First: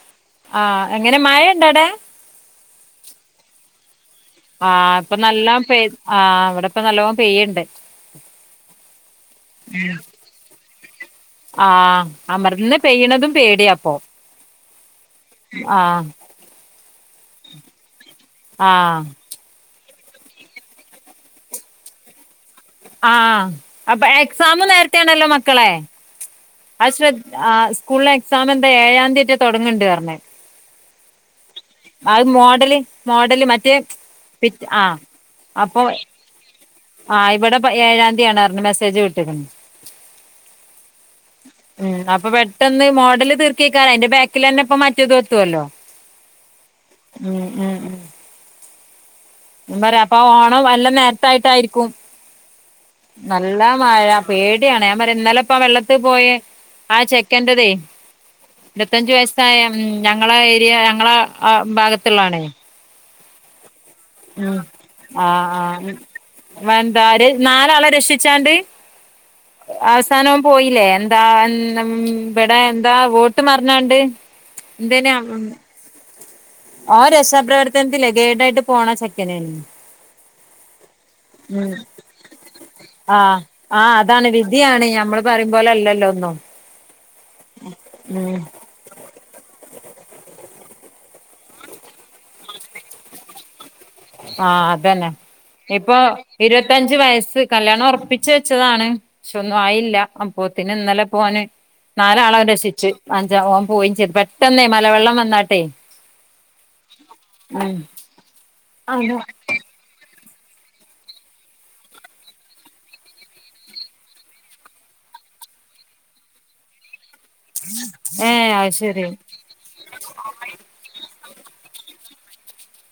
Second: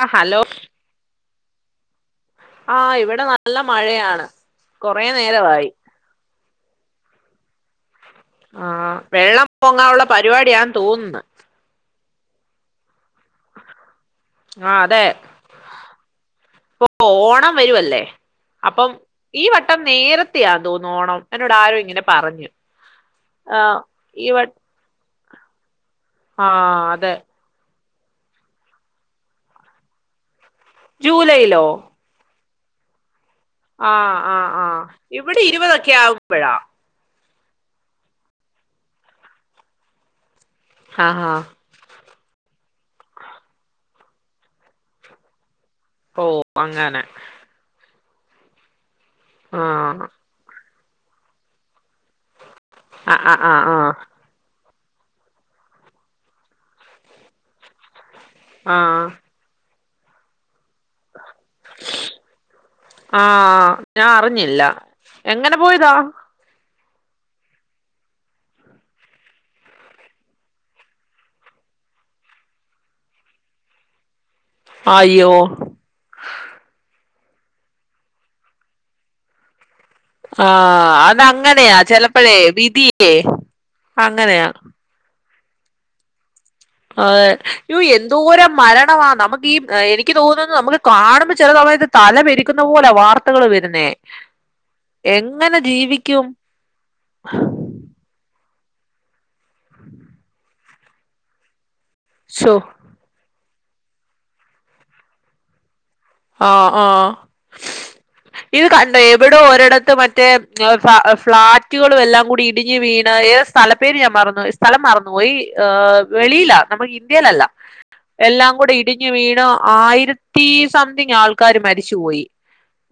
ആ ഹലോ ആഎങ്ങനെ മഴയുണ്ട അടെ ആ ഇവിടെ നല്ല മഴയാണ്. ആ് കൊറേ ഇപ്പൊ നല്ലോ നേരമായി പ ആ അവിടെ ഇപ്പ നല്ലോണം പെയ്യുണ്ട്. ആ വെള്ളം പോങ്ങാനുള്ള പരിപാടി ഞാൻ തോന്നുന്നു. ആ അമർന്ന് പെയ്യണതും പേടിയ അപ്പൊ ആ അതെ ആ ഓണം വരുല്ലേ ആ അപ്പം ഈ വട്ടം നേരത്തെെയയാ തോന്നോണം എന്നോട് ആരോ ഇങ്ങനെ പറഞ്ഞു. ആ ആഅപ്പൊ ഈ വ എക്സാം നേരത്തെെയ ആണല്ലോ മക്കളെ. ആ ശ്രദ്ധ ആ സ്കൂളെ എക്സാം എന്താ ഏഴാം തീയറ്റ തുടങ്ങണ്ട പറഞ്ഞ് ജൂലൈയിലോ? അഹ് മോഡല് മോഡല് മറ്റേ പിറ്റ് ആ ഇവിടെ അപ്പൊ ഇരുപതൊക്കെ ആകുമ്പഴാ ആ ഇവിടെ ഏഴാംതിയതിയാണ് മെസ്സേജ് വിട്ട്ക്ക്ണ് ആഹ ഹഹ അപ്പൊ പെട്ടന്ന് മോഡല് തീർക്കേക്കാ അതിന്റെ ബാക്കിൽന്നെ ഇപ്പ മറ്റേത് എത്തുവല്ലോ? ഓ അങ്ങനെ ഉം ഉം ആ പറയാ അപ്പൊ ഓണം വല്ല നേരത്ത ആയിട്ടായിരിക്കും. ആ ആ ആ നല്ല ആ മഴ പേടി ആണ് ഞാൻ പറ എന്നാലെപ്പ വെള്ളത്തിൽ പോയ ആ ചെക്കന്റതേ ആ ഇരുപത്തഞ്ചു വയസ്സായ ഞങ്ങള ഏരിയ ഞങ്ങള ഭാഗത്തുള്ളാണേ. ആഹ ഞാ ഉം അറിഞ്ഞില്ല എങ്ങനെ പോയതാ? വന്താ നാലാളെ രക്ഷിച്ചാണ്ട്. അവസാനവും പോയില്ലേ എന്താ ഇവിടെ എന്താ വോട്ട് മറഞ്ഞാണ്ട്. എന്തേനെ അയ്യോ [unintelligible] ഓന് രക്ഷാപ്രവർത്തനത്തില് ഗേഡായിട്ട് പോണ ചെക്കെനെനു ആ അതങ്ങനെയാ ചെലപ്പെഴേ വിധിയേ ആ അതാണ് അങ്ങനെയാ. വിധിയാണ് നമ്മള് പറയും പോലെ അല്ലല്ലോ ഒന്നും അതെ യോ ഉം എന്തോര മരണമാ നമക്ക് ഈ എനിക്ക് തോന്നുന്നു നമുക്ക് കാണുമ്പ ചെല തമയത്ത് തല പെരിക്കുന്ന പോലെ വാർത്തകൾ വെരുന്നേ ആ അതന്നെ ഇപ്പൊ ജീവിക്കും ഇരുവത്തഞ്ച് വ യസ്സ് കല്ല്യാണം ഒറപ്പിച്ച് ച്ചതാണ് പക്ഷെ ഒന്നും ആയില്ല അപ്പോത്തിന് ഇന്നലെപ്പ ഓന് നാലാളോൻ ശോ രക്ഷിച്ച് അഞ്ചാം ഓം പോയിം ചെയ്ത് പെട്ടെന്ന് മലവെള്ളം വന്നാട്ട് ആ ആ ഇത് കണ്ട അതെ എവിടോ ഒരിടത്ത് മറ്റ റ്റേ ഫ്ളാറ്റുകളും എല്ലാം കൂടി ഇടിഞ്ഞ് വീണ് ഏത് സ്ഥല പേര് ഞാൻ മറന്ന് പോയി സ്ഥലം മ പോയി വെളിയില നമ്മ ഇൻ ന്ത്യാല് എല്ല എല്ലാം ഏഹ് കൂടി അത് ശരി ഇടിഞ്ഞു വീണു ആയിരത്തി സംതിങ് ആൾക്കാര് മരിച്ചുപോയി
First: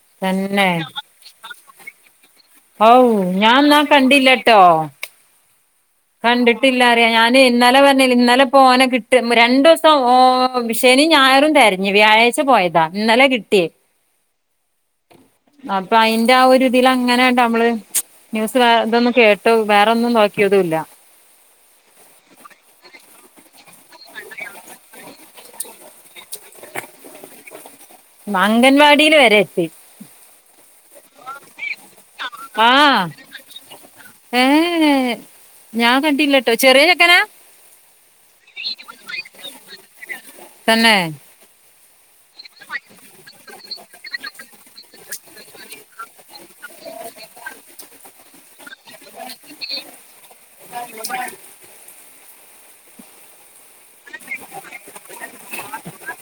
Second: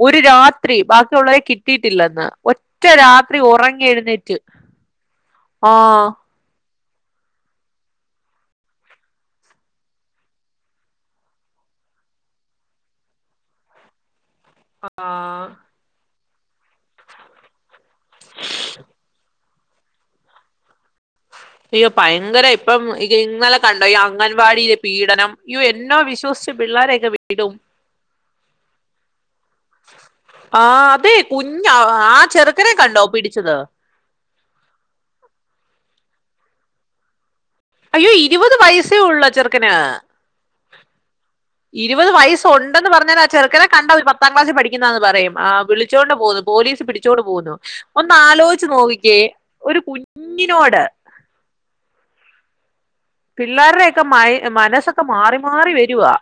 ഒരു തന്നെ രാത്രി ബാക്കിയുള്ളവരെ കിട്ടിയിട്ടില്ലെന്ന് ഒറ്റ ഔ രാത്രി ഞാൻ ന്നാ ഒറങ്ങി എഴുന്നേറ്റ് കണ്ടില്ലട്ടോ ആ ട്ടില്ലറിയ ഞാന് ഇന്നലെ വരണ്ടേനി ഇന്നലെ പോനെ കിട്ട് രണ്ടു സം ഓ ശനി ഞായറും തന്നെ തെരഞ്ഞു വ്യാഴാഴ്ച പോയതാ ഇന്നലെ കിട്ടിയേ ആ എന്റെ ആ ഒരുതില് അങ്ങനെണ്ട് നമ്മള് ന്യൂസ് വെ ഇതൊന്നും കേട്ട് വേറൊന്നും നോക്കിയതും ഇല്ല അയ്യോ പയെങ്കര ഇപ്പം ഇന്നലെ കണ്ടോ ഈ അംഗൻവാടീല് പീഡനം യൊ എന്നോ വിശ്വസിച്ച് പിള്ളോരൊക്കെ വീടും അംഗൻവാടീല് വരെ എത്തി ആ അതെ കു ആ ഏ എ ഞാൻ കണ്ടില്ല ട്ടൊ ചെറിയ ചെക്കനാ അയ്യോ ഇരുവത് വയസ്സേ ഒള്ള് ആ ചെറുക്കന് തന്നെ ഇരുവത് വയസ് ഉണ്ടെന്ന് പറഞ്ഞാല് ആ ചെറുക്കനെ കണ്ട ഒരു പത്താം ക്ലാസ്സ് പഠിക്കുന്നാന്ന് പറയുംആ വിളിച്ചോണ്ട് പോവുന്നു പോലീസ് പിടിച്ചോണ്ട് പോവുന്നു ഒന്ന് ആലോയിച്ച് നോക്കി ക്കെ ഒരു കുഞ്ഞിനോട് പിള്ളേർരെക്കെ മൈ മനസ്സൊക്കെ മാറി മാറി വെരുവാ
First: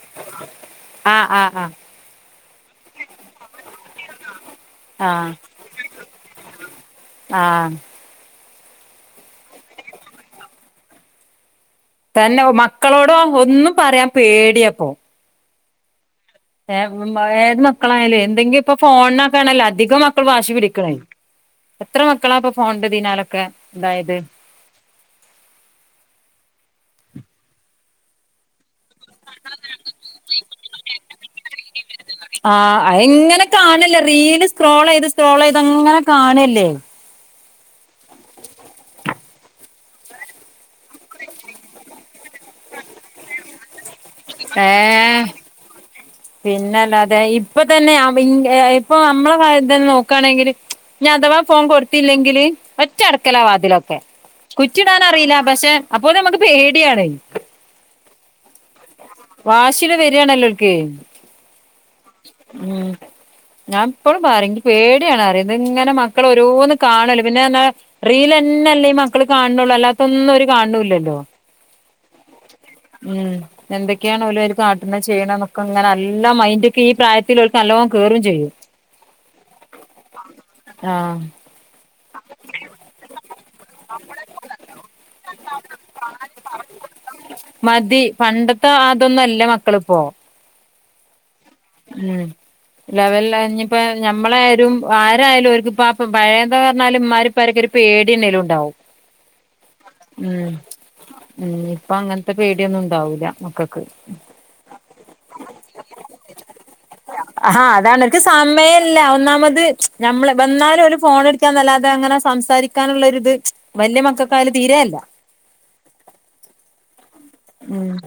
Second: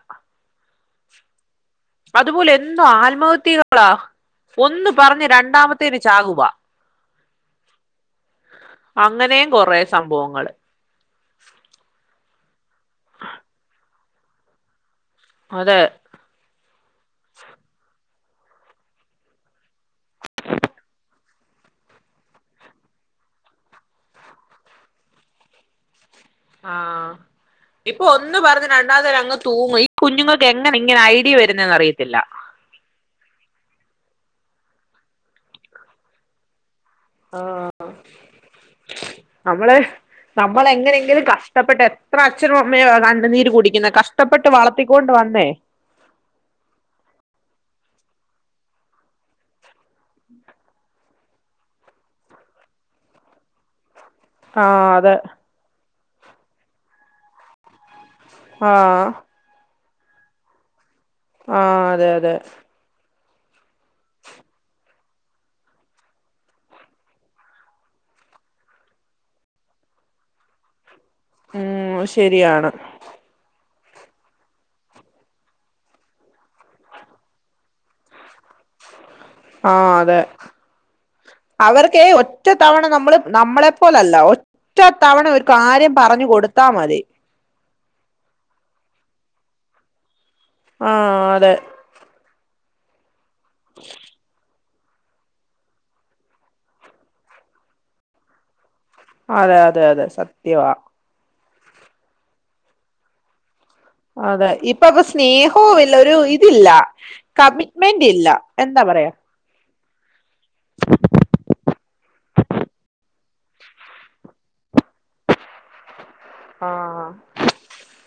ആഹ് ആഹ് ആഹ് അതുപോലെ എന്നു ആൽമഹത്യകളാ ഒന്ന് പറഞ്ഞ് ആഹ് രണ്ടാമത്തേന് ചാകുവ ആഹ് അങ്ങനെയും കൊറെ സംഭവങ്ങള് തന്നെ മക്കളോടോ ഒന്നും പറയാൻ പേടിയാപ്പോ അതെ ഏ മ് ഏത് മക്കളായാലു എന്തെങ്കിപ്പം ഫോണിനൊക്കെണെല്ലോ അധികം മക്കൾ വാശി പിടിക്കാ എത്ര മക്കളാ അപ്പൊ ഫോൺന്റെ പിന്നാലൊക്കെ ഇതായത് ആ ഇപ്പൊ ഒന്ന് പറഞ്ഞ് രണ്ടാമത്തെന അങ്ങ് തൂങ്ങു ഈ കുഞ്ഞുങ്ങൾക്ക് എങ്ങനെ ഇങ്ങന ഐഡിയ വരുന്നെന്ന് അറിയില്ല ആ അയ് ഇങ്ങനെ കാണല്ലേ റീല് സക്രോള്യ്ത് സക്രോള്യ്ത് അങ്ങനെ കാണ്ല്ലേ ആ നമ്മള് നമ്മളെങ്ങനെയെങ്കിലും കഷ്ടപ്പെട്ട് എത്ര അച്ഛനും അമ്മയൊ കണ്ണ് നീര് കുടിക്കുന്നെ കഷ് ഏ പിന്നെല്ലാതെ ഇപ്പ തന്നെ ഇപ്പന്റെ ഇപ്പൊ മ്മളെ കാര്യം തന്നെ നോക്കുണെങ്കില് ഞ്ഞ് അതവാ ഫോൺ കൊടുത്തില്ലെങ്കില് ഒറ്റ അടക്കലാവാ തിലൊക്കെ കുറ്റി ആഹ് അതെ ഇടാനറിയില്ല പഷെ അപ്പൊ നമുക്ക് പേടിയാണ് ആ വാഷി വെരി ആണ്ല്ലോ ഓൽക്ക് ആ അതെ അതെ ഞാപ്പഴും പറിം ഇൻക്ക് പേടിയാണന്നു ദ്ങ്ങനെ മക്ക ഇങ്ങനെ മക്കളോരോന്ന് കാണല്ലെപിന്നെ പറഞ്ഞ റീല്ലന്നെ പിന്നറീല് ല്ലീമക്കള്കാണൊള്ളു അല്ലാത്തൊന്നോര് കാണ് ണൂ ല്ലല്ലോ. ഉംമ്... ശരിയാണ്. എന്തെക്കേണോല്അയ്ല്കാട്ട്ണ് ചെയ്യ്ണ്ന്നൊക്കൊങ്ങനല്ലമൈന്റൊക്കെഈ പ്രായത്തില് നല്ലോം കേറും ചെയ്യും. ആ.... അതെ ആഹ് അവർ ക്കേ ഒറ്റത്തവണനമ്മള് നമ്മളപോലല്ല ഒറ്റ തവണ ഒരു കാര്യം പറഞ്ഞു കൊടുത്താൽ മതി. മതി പണ്ടത്ത ആതൊന്നുമല്ലമക്കളിപ്പോ ആ.... അതെ ലെവല്ലാഞ്ഞിപ്പോ ഞമ്മളായാലും ആരായാലും ഓർക്ക്പ്പാപഴെ ന്താ പറഞ്ഞാല് മ്മാര്പ്പാരൊക്കെപേട്യേന്നേലുംണ്ടാവും അതെയതെ അതെ സത്യവാണ്. മ് പ്പങ്ങൻത്തെപേടിയൊന്നുണ്ടാവൂല മക്കൾക്ക് അതെ ഇപ്പക്കെ സ്നേഹോല്ല്യ ഒരു ഇതില്ലാ കമ്മിറ്റ്മെന്റില്ലാ എ തല്ലാ... ഒന്നാമത് ഞമ്മള് വന്നാലോല് ഫോണ് കളിക്കാന്നല്ലാതെങ്ങനെ സംസാരിക്കാനുള്ളൊരിത് വല്ല്യമക്കകായാലും തീരെയില്ല ആ.... ഉംമ്.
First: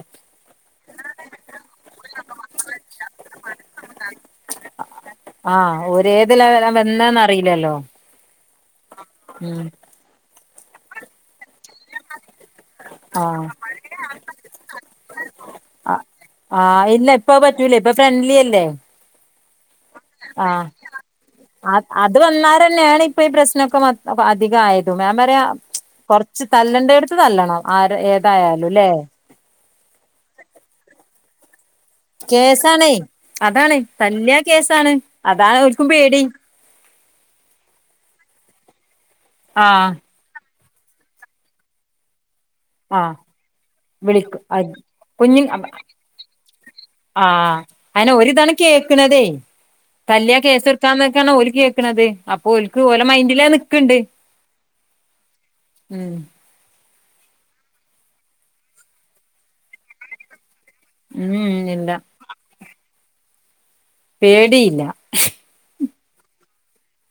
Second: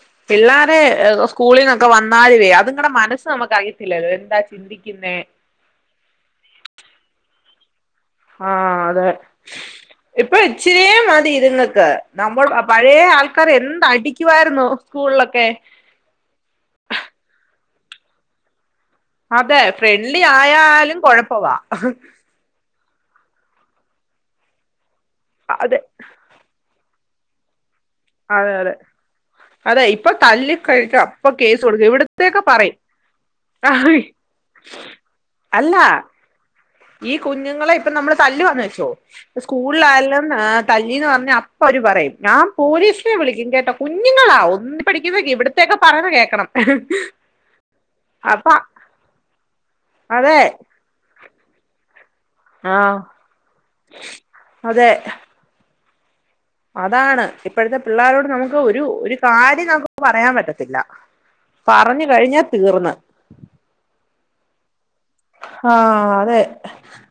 ത്... അ സ്കൂളിനൊക്കെവന്നാലില്ല്യേ അതിങ്ങടെ മനസ് നമ്മകറിയത്തില്ലല്ലോ എന്താ ചിന്തിക്കിന്നേ.... അ ഒരേത് ലെവെലാന്നൊന്നേ അറിയില്ലല്ലോ... ആ.. അതെ ഉം ഇപ്പൊ ഇചിരിയേ മതിഇത്ങ്ങക്ക് നമ്മള് അ പഴേ ആഹ് ആൾക്കാാര് എന്തടിക്കുവാർന്നു സ്കൂളിലൊക്കെ ഇപ്പവ് പറ്റൂലേ ഇപ്പ ഫ്രണ്ട്ലിഅല്ലേ അതെ ഫ്രണ്ട്ലിയായാലും കൊഴപ്പവാ ഇപ്പ ഈ പ്രശ്നൊ ക്കെ അധികായത് ഞാൻ പറയാ. അതെ കുറച്ചു തല്ലണ്ടോട്ത്ത് തല്ലണം ആരെ അതെ അതെ ഏതായാലുംല്ലെ അതെ ഇപ്പൊ തല്ലി കഴ്ഞാ അപ്പൊ കേ സ് കൊടുക്കും ഇവിട്ത്തൊക്കെപറയും കേസാണേ അതാണ് അഹ് തല്ലിയാ കേസാണ് അതാണ് അല്ലാ.... ഓൽക്കും പേടി ഈ.. കുഞ്ഞുങ്ങളെ ഇപ്പൊനമ്മള് തല്ല് വാന്ന് വെച്ചോ സ്കൂള് ആഹ് ലായാലും തല്ലീന്ന് പറഞാപ്പവര് പറയും ഞാ... പോലീസിനെ ആഹ് വിളിക്കുംകേട്ടൊ കുഞ്ഞിങ്ങളാ.. വിളിക്കും അത് ഒന്നി പഠിക്കുന്ന കുഞ്ഞി ഇവ്ട്ത്തെയൊക്കെ പറയുന്നേ കേൾക്കണം അയ്ന് ഓരിതാണെ കേക്ക്ണതേ.. തല്യാ അതെ കേസ്ട്ക്കാന്നൊക്കാണ് ഓര് കേക്ക്ണത് അപ്പോൽക്ക് ആഹ് ഓലെ മൈന്റിലത് നിക്ക്ണ്ട് അതെ അതാണ് ഇപ്പഴത്തെ പിള്ളാരോട്നമുക്ക് ഒരു ഒരു കാര്യം നമുക്ക് പറയാൻ പറ്റത്തി ത്തില്ലാ.. ഉം ഇല്ല പറഞ് കഴിഞാ തീർന്ന് പേടിയില്ലാ.... ആ... അതെ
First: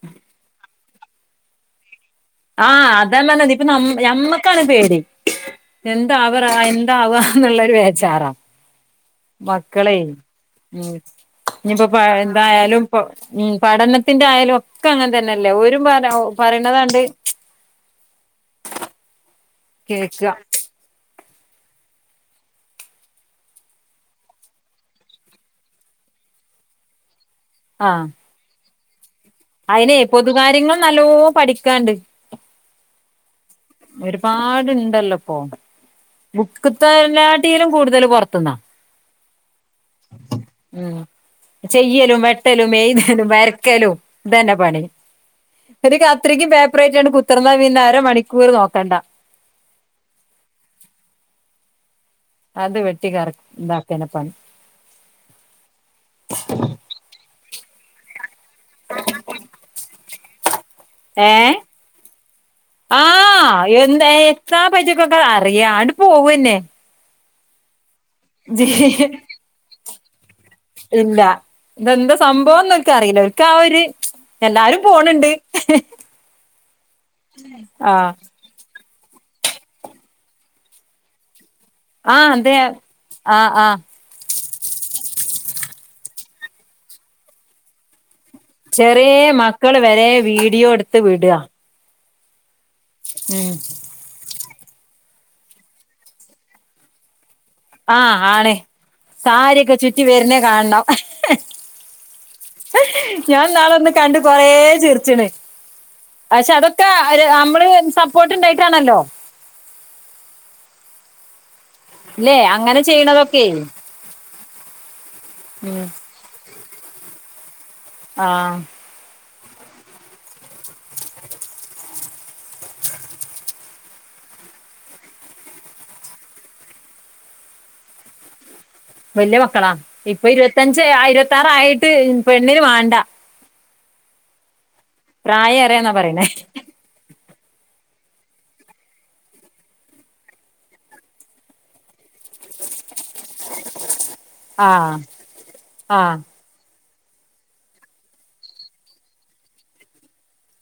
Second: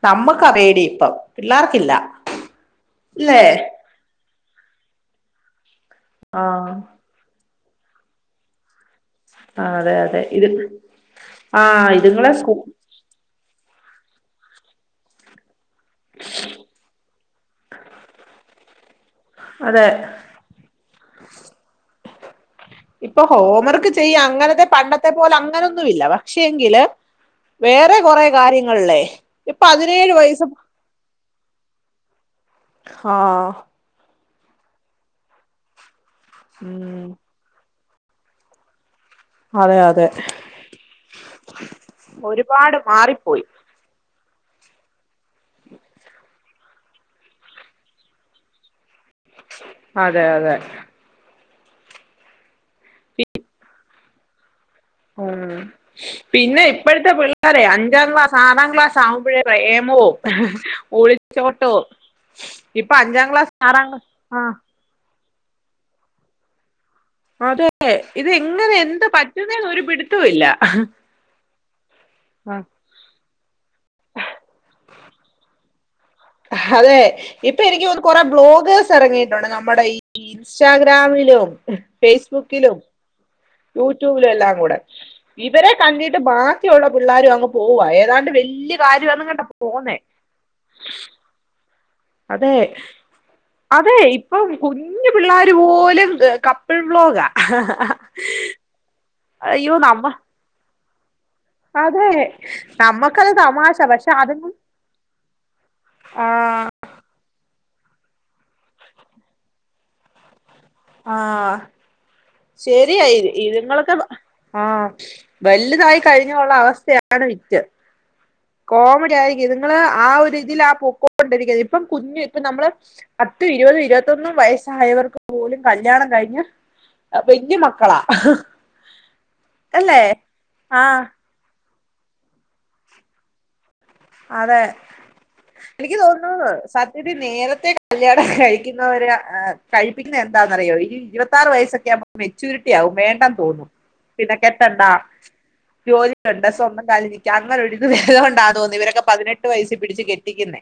നമ്മക്കറിയാടിയിപ്പോ പിള്ളാർക്കില്ല ആ... അതെന്നാണ്നിപ്പ ഞമ്മ നമ്മക്കാണ് പേടി എന്താവ്റ ആഹ് എന്താവാ.. ന്ന്ള്ള വേജാറാ... അതെ മക്കളെയ് അതെ ഇത് മ് ഇനിപ്പൊ ആഹ് പഴ് ഇതുങ്ങളെ സ്കൂ ന്തായാലുംപ്പൊ ഉം. പഠനത്തിന്റായാലും ഒക്കങ്ങനെതന്നല്ലെ ഓരും പ പറയിണതാണ്ട് അതെ കേക്കാ.. [inaudible] ഇപ്പൊ ഹോം വർക്ക് ചെയ്യാ അങ്ങനത്തെ പണ്ടത്തെപോല ങ്ങാനൊന്നുവില്ല പക്ഷെങ്കിലെ.. വേറെ ആഹ് കൊറേ കാര്യങ്ങള്ലേ... അയിനെ പൊതു കാര്യങ്ങൾ നല്ലോം പഠിക്കാണ്ട് ആ... ഒരുപാട്ണ്ടല്ലപ്പൊ ഉം ബുക്ക്ത്തെയ്ലാട്ടിലും കൂടുതല് തല് പൊറത്ത്ന്നാ... അതെ അതെ ഉം ചെയ്യലും, വെട്ടലും, ഒരുപാട് എഴുതലും, മാറിപ്പോയി വരക്കലും. ഇതന്നെ പണി എനിക്ക് അത്രക്കും പേപ്പറ ആായിട്ടാണ് കുത്തിർന്നാ പിന്നെഅര മണിക്കൂർ നോക്കണ്ട. അതെ അതെ അത് വെട്ടികാറ താക്ണപ്പണി. ഉ പിന്നെ ഇപ്പോഴത്തെ പിള്ളോര അഞ്ചാം ഗ്ലാസ്സ്. ആറാംക്ലാസ് ആവുമ്പോഴേ പ്രേമവും. ഏ ഒളിച്ചോട്ടോ ഇപ്പൊ അഞ്ചാം ക്ലാസ് ആറാം ക്ലാസ് ആ. അറിയാട് പോവെന്നെ ഇത്ങ്ങനെ എന്ത് പറ്റുന്നേ ഒരു പിടുത്തവും ഇല്ല. ഇല്ല ഇതെന്താ സംഭവംന്ന്ക്ക അറിയില്ല. ക ഓര്എല്ലാരും പോണിണ്ട്. ഹ് ഹ് അതെ ഇപ്പൊ എനിക്ക്ന്ന് കൊറെ ബ്ലോഗേഴ്സ്.. ഇറങ്ങിയിട്ടുണ്ട് നമ്മുടെ ഈ ഇൻസ്റ്റാഗ്രാമിലും ആഹ് അതെ ഫേസ്ബുക്കിലും. ആഹ് ആഹ് യൂട്യൂബില് എല്ലാം കൂടെ. ഇവരെ കണ്ടിട്ട് ബാക്കിയുള്ള പിള്ളേരും അങ്ങ് പോവ ഏതാണ്ട്. വെ വല്യ ചെറിയ കാര്യംന്ന കണ്ട മക്കള് പോന്നേ വരെ വീഡിയോ എടുത്ത് വിടാ അതെ. ഉം അപ്പൊ കുഞ്ഞു പിള്ളേർ പോലെ കപ്പിൾ ബ്ലോഗ, ആഹ് ആണ് സാരിയൊക്കെ ചുറ്റി വരുന്നേ കാണണം അതെ നമ്മക്കത് ഞാൻ തമാശ നാളൊന്ന് പക്ഷെ കണ്ടു കൊറ അതും ചിരിച്ചണ്. ആ പക്ഷെ അതൊക്കെ നമ്മള് സപ്പോർട്ട് ഉണ്ടായിട്ടാണല്ലോ. ആഹ ല്ലേ അങ്ങനെ ശരിയായി ചെയ്യണതൊക്കെ ഇ തിങ്ങളൊക്കെ. ആഹ ഉം വലുതായി കഴിഞ്ഞുള്ള അവസ്ഥയാണ് വിറ്റ്. ആഹ് കോമടിയ്യായി. നിങ്ങള് ആ ഇതിൽ ആ [unintelligible] ഇപ്പം കുഞ്ഞു ഇപ്പ നമ്മള് പത്ത് ഇരുപത് ഉം ഇരുപത്തൊന്നും. വയസ്സായവർക്ക് പോലും കല്യാണം കഴിഞ്ഞ വല്യ മക്കളാ. വല്യ മക്കളാാണ് അല്ലേ ഇപ്പൊ ഇരുപത്തഞ്ച് ആഹ് ഇരുപത്തിയാറ്ആായിട്ട് പെണ്ണിന് വേണ്ട. അതെ പ്രായേറെന്നാ എനിക്ക് പറയണേ തോന്നുന്നു സത്യത്തി നേരത്തെ. കഴിക്കുന്നവര് കഴിപ്പിക്കുന്ന എന്താണന്ന്റിയോ ഈ ഇരുപറ് വയസ്സ് ക്കെ. മെച്യൂരിറ്റി ആവും വേണ്ട തോന്നും പിന്നെ കെട്ടണ്ട ആഹ് ആഹ് ജോലികുണ്ട സ്വന്തം. അങ്ങനെ ഒരു ത് വരണ്ട തോന്നി ഇവരൊക്കെ പതിനെട്ട് വയസി പിടിച്ച് കെട്ടിക്കുന്നേ.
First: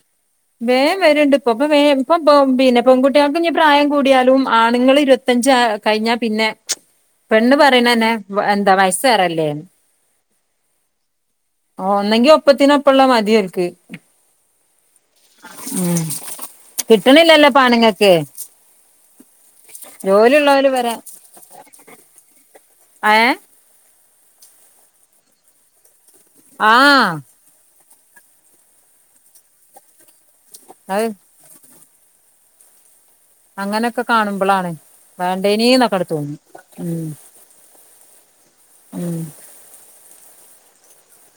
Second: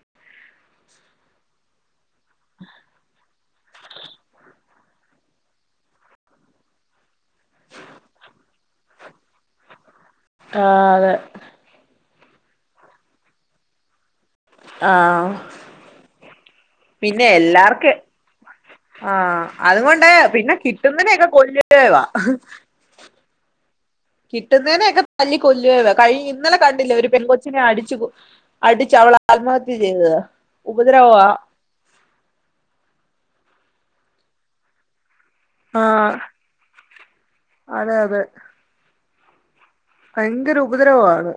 വേം വരുണ്ട് ഇപ്പൊ ഇപ്പ വ ഇപ്പ പിന്നെ പെൺകുട്ടാ ക്ഞ്ഞി. പ്രായം കൂടിയാലും ആണുങ്ങൾ ഇരുപത്തഞ്ച് കഴിഞ്ഞാ പിന്നെ. പെണ്ണ് പറയണന്നെ എന്താ വയ്സ്സ് റല്ലേന്ന്. ആതെ ഒന്നെങ്കി ഒപ്പത്തിനുപ്പള്ള തമതിോർക്ക്. ആഹ് ഉ കിട്ടണില്ലല്ലോ പൊആണുങ്ങൾക്ക്. ആഅതുകൊണ്ട പിന്നെ ഉള്ളോല് വരെ കിട്ടുന്നതിനെൊക്കെ കൊല്ലവാ അ കിട്ടുന്നതിനെയ ഒക്കെ തല്ലി കൊല്ലുവ ഇന്നലെ കണ്ടില്ല ഒരു ആഹ് പെൺ കൊച്ചിനെ അടി അടിച്ച അവള ആത്മഹത്യ ചെയ്തത് അത് ഉപദ്രവമാ അങ്ങനൊക്കെ കാണുമ്പോളാണ് വേണ്ടേനന്നൊക്കെ ആഹ് തോന്നും. അതെ അതെ ഉം ഭയങ്കര ഉപദ്രവമാണ്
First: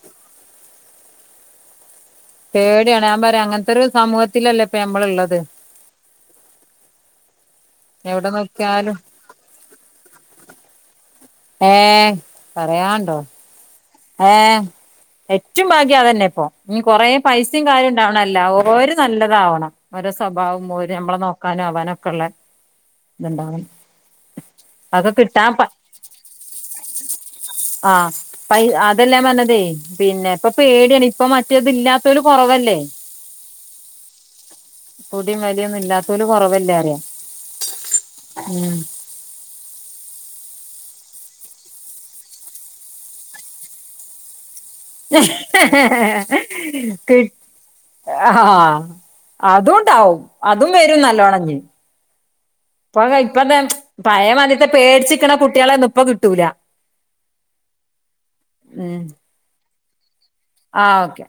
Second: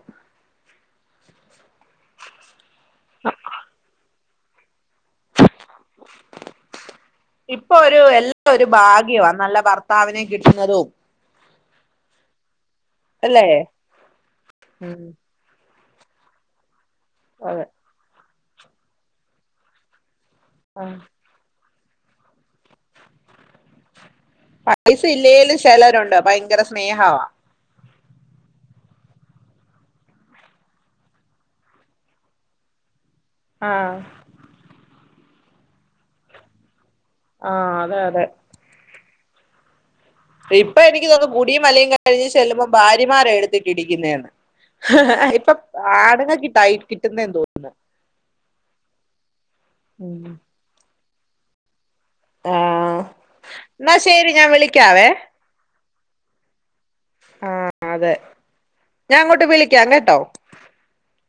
പേടിയാണ് ഞാൻ പറയാ അങ്ങനത്തെ ഒരു സമൂഹത്തിലല്ലേ ഇപ്പ നമ്മള് ഉള്ളത്. ഇപ്പൊ ഒരു എവിടെ എല്ലാ ഒരു നോക്കിയാലും ഭാഗ്യമാണ് നല്ല ഭർത്താവിനെ കിട്ടുന്നതും. ഏർ പറയാണ്ടോ അല്ലേ ഏ ഉം ഏറ്റവും ഭ തന്നെ ഇപ്പൊ കൊറേ പൈസയും അതെ കാര്യം ഉണ്ടാവണല്ല ഓ ര്നല്ലതാവണം ഓര.. സ്വഭാവം ആഹ് പോലെനമ്മളെ നോക്കാനും അവാനൊക്കെ ഉള്ള ഇത്ണ്ടാവണം. പൈസ അതൊക്കെ കിട്ടാൻ ഇല്ലേലും പ ചിലരുണ്ട് ഭയങ്കര സ്നേഹവാ. അതെല്ല ഞാൻ പറഞ്ഞതേ പിന്നെ ഇപ്പ പേടിയാണ് ഇപ്പൊ മറ്റേത് ഇല്ലാത്തവരു കുറവല്ലേ ആ കുടിം വലിയൊന്നും ഇല്ലാത്തല കുറവല്ല അറിയാം ആ അതെ അതെ ഇപ്പൊ എനിക്ക് തോന്നും കുടിയും വലിയും കഴിഞ്ഞ് ചെല്ലുമ്പോ ഭാര്യമാർ എടുത്തിട്ട് ഇടിക്കുന്നതന്ന് കിട്ടുന്നേന്ന് തോന്നുന്നു ആആആ അതുംണ്ടാവും ഉം അതും വരും നല്ലോണം ആഹ് ഇപ്പോ ഇപ്പന്ത എന്നാ പയ ശരി ഞാൻ പണ്ടത്തെ ത്തെ വിളിക്കാവേ പേടിച്ചിക്ക കുട്ടികളെയിരുന്നു അപ്പ കിട്ടൂല ആ അതെ ഞാൻ അങ്ങോട്ട് വിളിക്കാം കേട്ടോ ആ ഓക്കെ